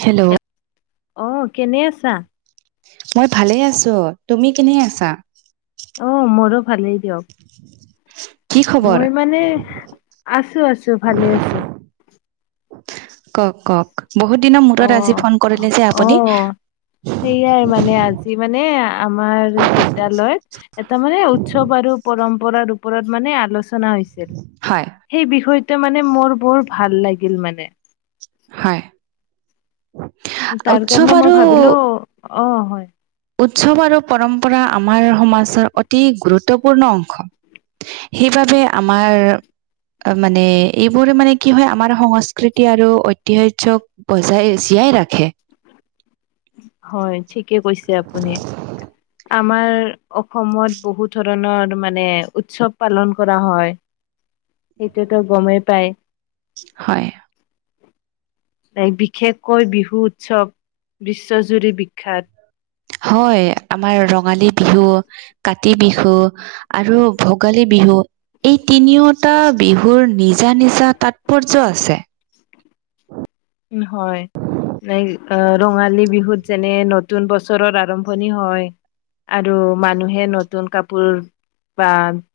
Hello! অঁ কেনে আছা? মই ভালে আছোঁ। তুমি কেনে আছা? অঁ, মোৰো ভালেই দিয়ক। কি খবৰ মই মানে আছোঁ, আছোঁ ভালে আছোঁ। কওঁক, কওঁক। বহুত দিনৰ অ মূৰত আজি ফোন কৰিলে যে অ আপুনি? সেইয়াই মানে, আজি মানে আ আমাৰ বিদ্যালয়ত এটা মানে উৎসৱ আৰু পৰম্পৰাৰ ওপৰত মানে আলোচনা হৈছিল হয় সেই বিষয়টো মানে মোৰ বৰ ভাল লাগিল মানে হয় তাৰ উৎসৱ কাৰণে মই আৰু ভাবিলো অ', হয় উৎসৱ আৰু পৰম্পৰা আমাৰ সমাজৰ অতি গুৰুত্বপূৰ্ণ অংশ সেইবাবে আমাৰ মানে এইবোৰ মানে কি হয় আমাৰ সংস্কৃতি আৰু ঐতিহাস্যক পইচাই চিয়াই ৰাখে হয়, ঠিকে কৈছে আপুনি আমাৰ অসমত বহুত ধৰণৰ মানে উৎসৱ পালন কৰা হয় সেইটোতো গমেই পায় হয় বিশেষকৈ বিহু উৎসৱ বিশ্বজুৰি বিখ্যাত হয়, আমাৰ ৰঙালী বিহু, কাতি বিহু আৰু ভোগালী বিহু এই তিনিওটা বিহুৰ নিজা নিজা তাৎপৰ্য আছে উম, হয় নাই অ', ৰঙালী বিহুত যেনে নতুন বছৰৰ আৰম্ভণি হয়। আৰু মানুহে নতুন কাপোৰ বা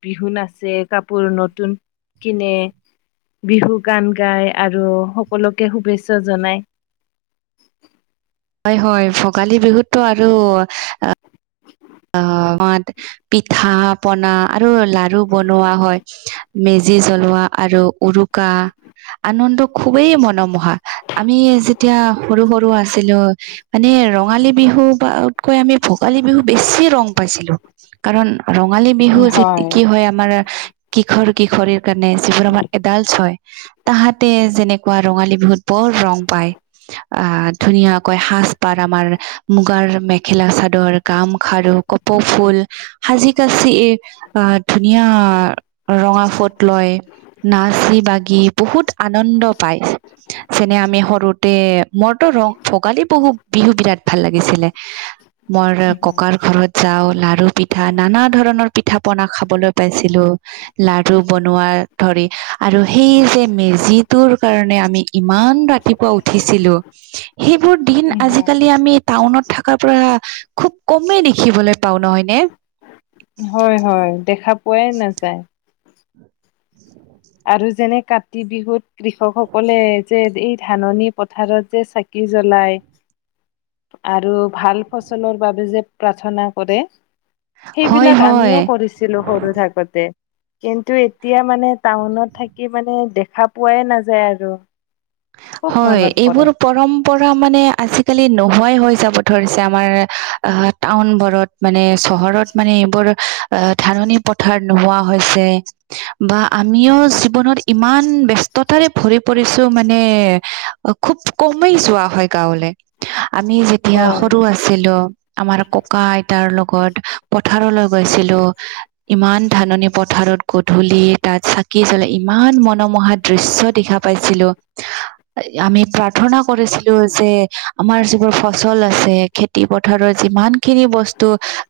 বিহু নাছে কাপোৰ নতুন কিনে বিহু গান গাই আৰু সকলোকে শুভেচ্ছা জনাই হয়- হয় ভোগালী বিহুতটো আৰু [inaudible] অ', মাদ পিঠা পনা আৰু লাৰু বনোৱা হয়। মেজি জ্বলোৱা আৰু উৰুকা আনন্দ খুবেই মনোমোহা আমি যেতিয়া সৰু - সৰু, আছিলোঁ মানে ৰঙালী বিহু বা কৈ আমি ভোগালী বিহু বেছি ৰং পাইছিলোঁ কাৰণ ৰঙালী বিহু যে কি হয় আমাৰ কিশোৰ কিশোৰীৰ কাৰণে যিবোৰ আমাৰ এডালচ হয় তাহাতে যেনেকুৱা ৰঙালী বহুত বৰ ৰং পায় আ, ধুনীয়াকৈ সাজ পাৰ আমাৰ মুগাৰ মেখেলা চাদৰ গামখাৰু, কপৌ ফুল, সাজি কাচি ধুনীয়া ৰঙা ফট লয় নাচি বাগি বহুত আনন্দ পাই যেনে আমি সৰুতে মোৰতো ৰ' ভোগালী বহু বিহু বিৰাট ভাল লাগিছিলে। মোৰ ককাৰ ঘৰত যাওঁ লাৰু পিঠা নানা ধৰণৰ পিঠা পনা খাবলৈ পাইছিলো। লাৰু বনোৱা ধৰি আৰু সেই যে মেজিটোৰ কাৰণে আমি ইমান ৰাতি ৰাতিপুৱা উঠিছিলোঁ। [inaudible] সেইবোৰ দিন হয় আজিকালি আমি টাউনত থাকা পৰা খুব কমেই দেখিবলৈ পাওঁ নহয় নে? হয় - হয়, দেখা পোৱাই নাযায়। [inaudible] আৰু যেনে কাতি বিহুত কৃষকসকলে যে এই ধাননি পথাৰত যে কি জ্বলায় আৰু ভাল ফচলৰ বাবে যে প্ৰাৰ্থনা কৰে হয় সেইবিলাক হয় আমিও কৰিছিলোঁ সৰু থাকোতে, কিন্তু এতিয়া মানে টাউনত থাকি মানে দেখা পোৱাই নাযায় আৰু। খুব হয় মনত পৰে এইবোৰ পৰম- পৰা মানে আজি-কালি নোহোৱাই হৈ যাব ধৰিছে আমাৰ আহ টাউন বোৰত মানে চহৰত মানে এইবোৰ অ ধাননি পথাৰত নোহোৱা হৈছে। বা আমিও জীৱনত ইমান ব্যস্ততাৰে ভৰি পৰিছো মা- নে খুব কমেই যোৱা হয় গাঁৱলে আমি যেতিয়া হয় সৰু আ- ছিলো আমাৰ ককা আইতাৰ লগত পথাৰলৈ গৈছিলো ইমান ধাননি পথাৰত গধূলি তাত চাকি জ্বলাই ইমান মনোমোহা দৃশ্য দেখা- পাইছিলো। আমি প্ৰাৰ্থনা কৰিছিলো যে আমাৰ যিবোৰ ফচল আছে খে- তি পথাৰৰ যিমান খিনি বস্তু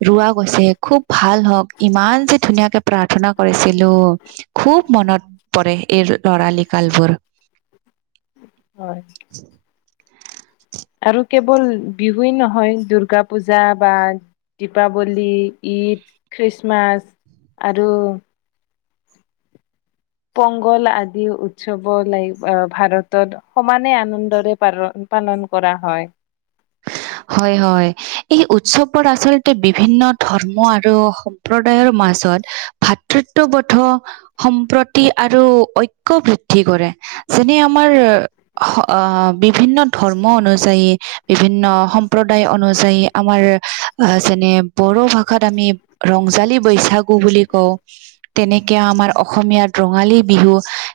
ৰোৱা গৈছে খুব ভাল হওঁক ইমান যে ধুনীয়াকে প্ৰাৰ্থনা কৰিছিলো খুব মনত পৰে এই লৰালি কালবোৰ হয় [unintelligible] আৰু কেৱল বিহুৱেই নহয় দূৰ্গা পূজা বা দীপাৱলী, ঈদ, খ্ৰীষ্টমাছ আৰু পংগল আদি উৎসৱ লাই আহ ভাৰতত সমানে আনন্দৰে পাৰ পালন কৰা হয়। [unintelligible] হয় হয় এই উৎসৱোৰ আচলতে বিভিন্ন ধৰ্ম আৰু সম্প্ৰদায়ৰ মাজত ভাতৃত্ববোধ সম্প্ৰতি আৰু ঐক্য বৃদ্ধি কৰে। যেনে আমাৰ হ অ বিভিন্ন ধৰ্ম অনুযায়ী বিভিন্ন সম্প্ৰদায় অনুযায়ী আমাৰ আহ যেনে বড়ো ভাষাত আমি ৰংজালী বৈছাগু বুলি কওঁ তেনেকে আমাৰ অসমীয়াত ৰঙালী বিহু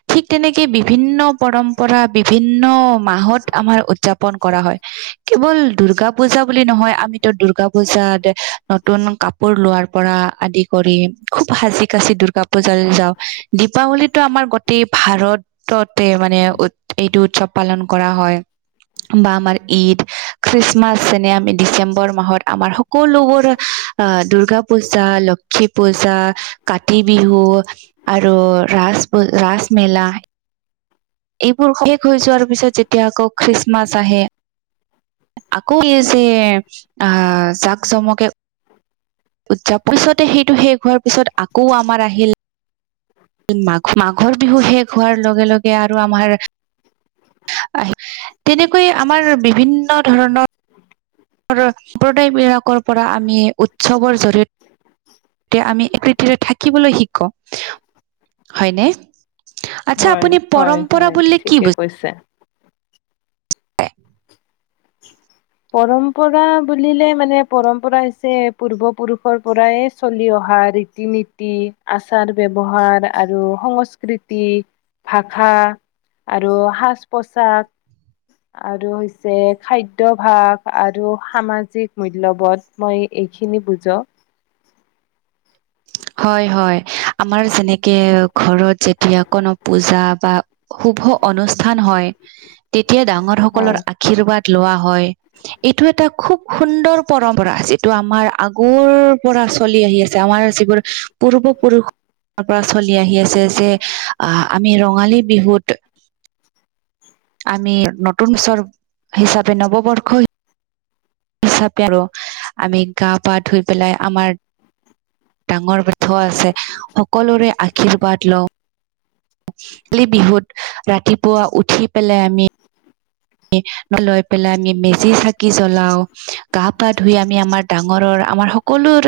ঠিক তেনেকে বিভিন্ন পৰম্- পৰা বিভিন্ন মাহত আমাৰ উদযাপন কৰা হয়। কেৱল দুৰ্গা পূজা বুলি নহয় আমিতো দুৰ্গা পূজাতে নতুন কা- পোৰ লোৱাৰ পৰা আদি কৰি খুব সাজি কাচি দূৰ্গা পূজালে যাওঁ। দীপাৱলীটো আমাৰ গোটেই ভাৰত- ততে মানে উৎ এইটো উৎসৱ পালন কৰা হয় বা আমাৰ ঈদ, খ্ৰীষ্টমাছ যেনে আমি ডিচেম্বৰ মাহত আমাৰ সকলোবোৰ আহ দুৰ্গা পূজা, ল- ক্ষী পূজা, কাতি বিহু আৰু ৰাজ পূ ৰাজ মেলা এইবোৰ শেষ হৈ যোৱাৰ পিছত যেতিয়া আকৌ খ্ৰীষ্টমাছ আহে আকৌ ইয়ে যে আ জাক জমকে উৎযাব পিছতে সেইটো শেষ হোৱাৰ পিছত আকৌ আমাৰ আহিল মাঘ মাঘৰ বিহু শেষ হোৱাৰ লগে লগে আৰু আমাৰ আহ তেনেকৈয়ে আমাৰ বিভিন্ন ধৰণৰ সম্প্ৰদায় বিলাকৰ পৰা আমি উৎসৱৰ জৰিয়- তে আমি প্ৰতিৰে থাকিবলৈ শিকো হয়নে আচ্ছা হয় আপুনি হয় পৰম্পৰা হয় বুললে কি ঠিকে বুজ- কৈছে পৰম্পৰা বুলিলে মানে পৰম্পৰা হৈছে পূৰ্বপুৰুষৰ পৰাই চলি অহা ৰী- ৰীতি-নীতি আচাৰ ব্যৱহাৰ আৰু সংস্কৃতি ভাষা আৰু সাজ-পোচাক আৰু হৈছে খাদ্য ভাৱ আৰু সামাজিক মূল্যবোধ মই এইখিনি বুজো [inaudible] হয় - হয়, আমাৰ যেনেকে ঘৰত যেতিয়া কোনো পূজা বা শুভ অনুষ্ঠান হয় তেতিয়া ডাঙৰ সকলৰ হয় আশীৰ্বাদ লোৱা হয় এইটো এটা খুব সুন্দৰ পৰম্পৰা যিটো আমাৰ আগৰ পৰা চলি আহি আছে আমাৰ যিবোৰ পূৰ্ব পুৰুষ পৰা চলি আহি আছে যে আহ আমি ৰঙালী বিহুত আমি নতুনচৰ হিচাপে নৱবৰ্ষ হিচাপে আৰু আমি গা পা ধুই পেলাই আমাৰ ডাঙৰ [unintelligible] আছে সকলোৰে আশীৰ্বাদ লও খালি বিহুত ৰাতিপুৱা উঠি পেলাই আমি [unintelligible] লৈ পেলাই আমি মেজি চাকি জ্বলাও গা পা ধুই আমি আমাৰ ডাঙৰৰ আমাৰ সকলোৰ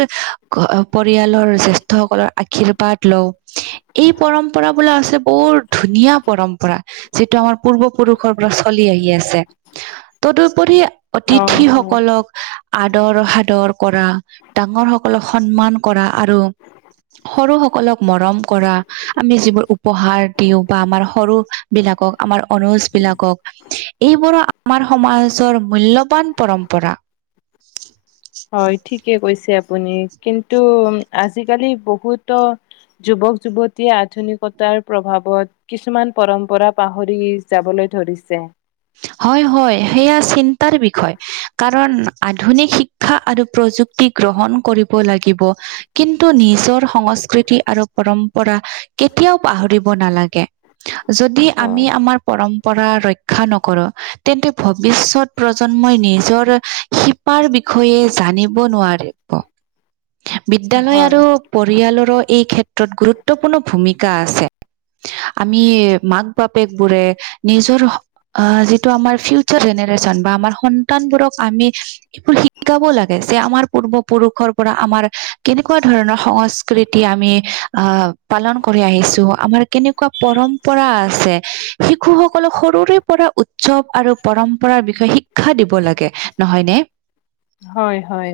পৰিয়ালৰ জেষ্ঠ্যসকলৰ আশীৰ্বাদ লওঁ এই পৰম্পৰা বোলা আছে বৰ ধুনীয়া পৰম্পৰা যিটো আাৰ পূৰ্বপুৰুষৰ পৰা চলি আহি [unintelligible] আছে তদুপৰি অ অতিথি হয় সকলক আদৰ সাদৰ কৰা ডাঙৰ সকলক সন্মান কৰা আৰু সৰু সকলক মৰম কৰা আমি যিবোৰ উপহাৰ দিওঁ বা আমাৰ সৰু বিলাকক আমাৰ অনজ বিলাকক এইবোৰো আমাৰ সমাজৰ মূল্যবান পৰম্পৰা। হয় ঠিকে কৈছে আপুনি কিন্তু আজিকালি বহুতো যুৱক যুৱতীয়ে আধুনিকতাৰ প্ৰভাৱত কিছুমান পৰম্পৰা পাহৰি যাবলৈ ধৰিছে। হয় - হয়, সেয়া চিন্তাৰ বিষয় কাৰণ আধুনিক শিক শিক্ষা আৰু প্ৰযুক্তি গ্ৰহণ কৰিব লাগিব কিন্তু নিজৰ সংস্কৃতি আৰু পৰম্পৰা কেতিয়াও পাহৰিব নালাগে যদি আমি হয়, আমাৰ পৰম্পৰা ৰক্ষা নক কৰ তেন্তে ভৱিষ্যত প্ৰজন্মই নিজৰ শিপাৰ বিষয়ে জানিব নোৱাৰিব। [inaudible] বিদ্যালয় হয়, আৰু পৰিয়ালৰো এই ক্ষেত্ৰত গুৰুত্বপূৰ্ণ ভূমিকা আছে আমি মাক বাপেক বোৰে নিজৰ অ', যিটো আমাৰ ফিউচাৰ জেনেৰেচন বা আমাৰ সন্তানবোৰক আমি এইবোৰ শিকাব লাগে যে আমাৰ পূৰ্বপুৰুষৰ পৰা আমাৰ কেনেকুৱা ধৰণৰ সংস্কৃ স্কৃতি আমি আহ পালন কৰি আহিছো আমাৰ কেনেকুৱা পৰম্পৰা আছে। শিশুসকলক সৰুৰে পৰা উৎসৱ আৰু পৰম্পৰাৰ বিষয়ে শিক্ষা দিব লাগে নহয়নে? হয় - হয়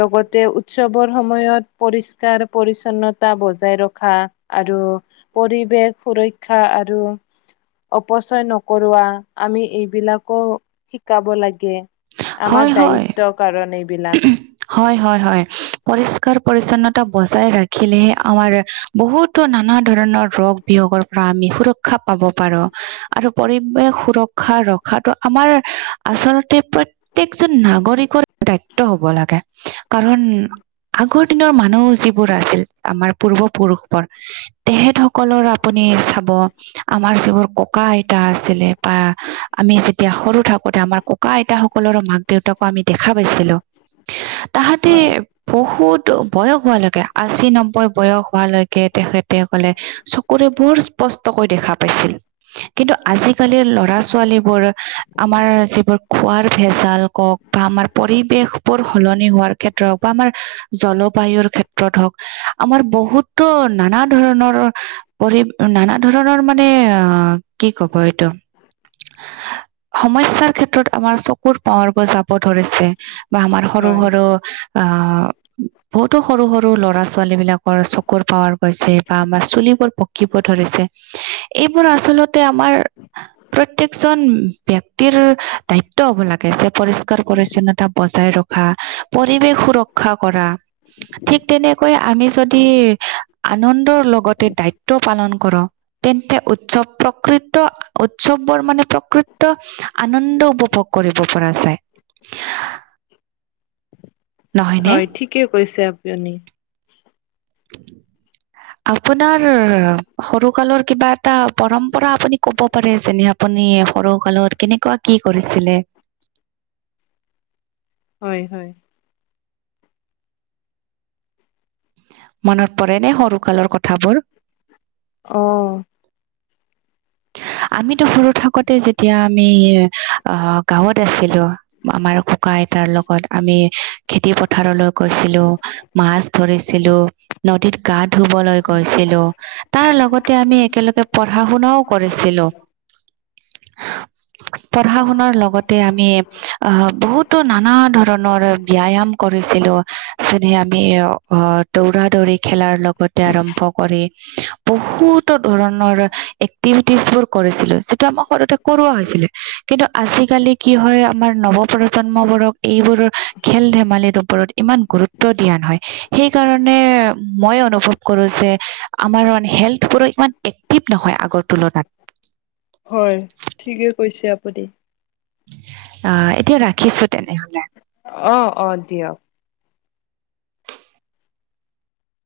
লগতে উৎসৱৰ সময়ত পৰিষ্কাৰ পৰিচ্ছন্নতা বজাই ৰখা আৰু পৰিৱেশ সুৰক্ষা আৰু অপচয় নকৰোৱা আমি এইবিলাকো শিকাব লাগে আমাৰ হয় হয় দায়িত্ব কাৰণ এইবিলাক হয় - হয় - হয়, পৰিষ্কাৰ পৰিচ্ছন্নতা বজাই ৰাখিলেহে আমাৰ বহুতো নানা ধৰণৰ ৰোগ বিয়োগৰ পৰা আমি সুৰক্ষা পাব পাৰো আৰু পৰিৱেশ সুৰক্ষ খা ৰখাটো আমাৰ আচলতে প্ৰত্যেকজন নাগৰিকৰ দায়িত্ব হ'ব লাগে কাৰণ আগৰ দিনৰ মানুহ যিবোৰ আছিল, আমাৰ পূৰ্বপুৰুষৰ। তেখেত সকলৰ আপুনি চাব। আমাৰ যিবোৰ ককা-আইতা আছিলে বা আমি যেতিয়া সৰু থাকোতে আমাৰ। ককা - আইতাসকলৰ মাক দেউতাকো আমি দেখা পাইছিলো তাহাঁতে। হয়, বহুত বয়স হোৱালৈকে আশী নম্বৈ বয়স হোৱালৈকে তেখেতে কলে চ। চকুৰে বহুত স্পষ্টকৈ দেখা পাইছিল। কিন্তু আজিকালিৰ ল'ৰা- ছোৱালীবোৰ আমাৰ যিবোৰ খোৱাৰ ভেজাল কওক। বা আমাৰ পৰিৱেশ বোৰ সলনি হোৱাৰ ক্ষেত্ৰত হওক বা আমাৰ জলবায়ুৰ ক্ষেত্ৰত হওঁক। আমাৰ বহুতো নানা ধৰণৰ। পঢ নানা ধৰণৰ মানে অ কি কব এইটো। সমস্যাৰ ক্ষেত্ৰত আমাৰ চকুৰ পৱৰব যাব ধৰিছে। বা আমাৰ সৰু হয়, সৰু আহ। বহুতো সৰু সৰু ল'ৰা ছোৱালী বিলাকৰ চকুৰ পাৱাৰ গৈছে বা আমাৰ চুলিবোৰ পকিব ধৰিছে। এইবোৰ আচলতে আমাৰ। প্ৰত্যেকজন ব্যক্তিৰ দায়িত্ব হ'ব লাগে পৰিষ্কাৰ। পৰিচ্ছন্নতা বজাই ৰখা, পৰিৱেশ সুৰক্ষা কৰা। ঠিক তেনেকৈ আমি যদি আনন্দৰ লগতে দায়িত্ব পালন কৰো। তেন্তে উৎসৱ প্ৰকৃত উৎসৱ বৰ মানে প্ৰকৃত। আনন্দ উপভোগ কৰিব পৰা যায়। নহয়নে হয় ঠিকে কৈছে আপনি। [inaudible] আপোনাৰ সৰু কালৰ কিবা এটা পৰম্পৰা আপুনি ক'ব পাৰে যেনে। আপুনি সৰু কালত কেনেকুৱা কি কৰিছিলে? হয় হয়। মনত পৰে নে সৰু কালৰ কথাবোৰ? অঁ। আমিতো সৰু থাকোতে যেতিয়া আমি অ' গাঁৱত আছিলো। আমাৰ কুকা আইতাৰ লগত আমি খেতি পথাৰলৈ গৈছিলো। মাছ ধৰিছিলোঁ। নদীত গা ধুবলৈ গৈছিলো, তাৰ লগতে আমি একেলগে পঢ়া শুনাও কৰিছিল। [inaudible] [inaudible] পঢ়া শুনাৰ লগতে আমি আহ বহুতো নানা ধৰণৰ ব্যায়াম কৰিছিলো। যেনে আমি আহ দৌৰা - দৌৰি খেলাৰ লগতে আৰম্ভ কৰি। বহুতো ধৰণৰ এক্টিভি। বোৰ কৰিছিলো যিটো আমাক সৰুতে কৰোৱা হৈছিলে কিন্তু আজিকালি কি হয় আমাৰ নৱপ। প্ৰ জন্মবোৰক এইবোৰৰ খেল ধেমালিৰ ওপৰত ইমান গুৰুত্ব দিয়া নহয়। সেইকাৰণে মই অনুভৱ কৰোঁ যে আমাৰ হেল্থবোৰো ইমান এক্টিভ নহয় আগত। তুলনাত। হয়, ঠিকে কৈছে আপুনি। অ' এতিয়া ৰাখিছো তেনেহলে। অ' অ' দিয়ক।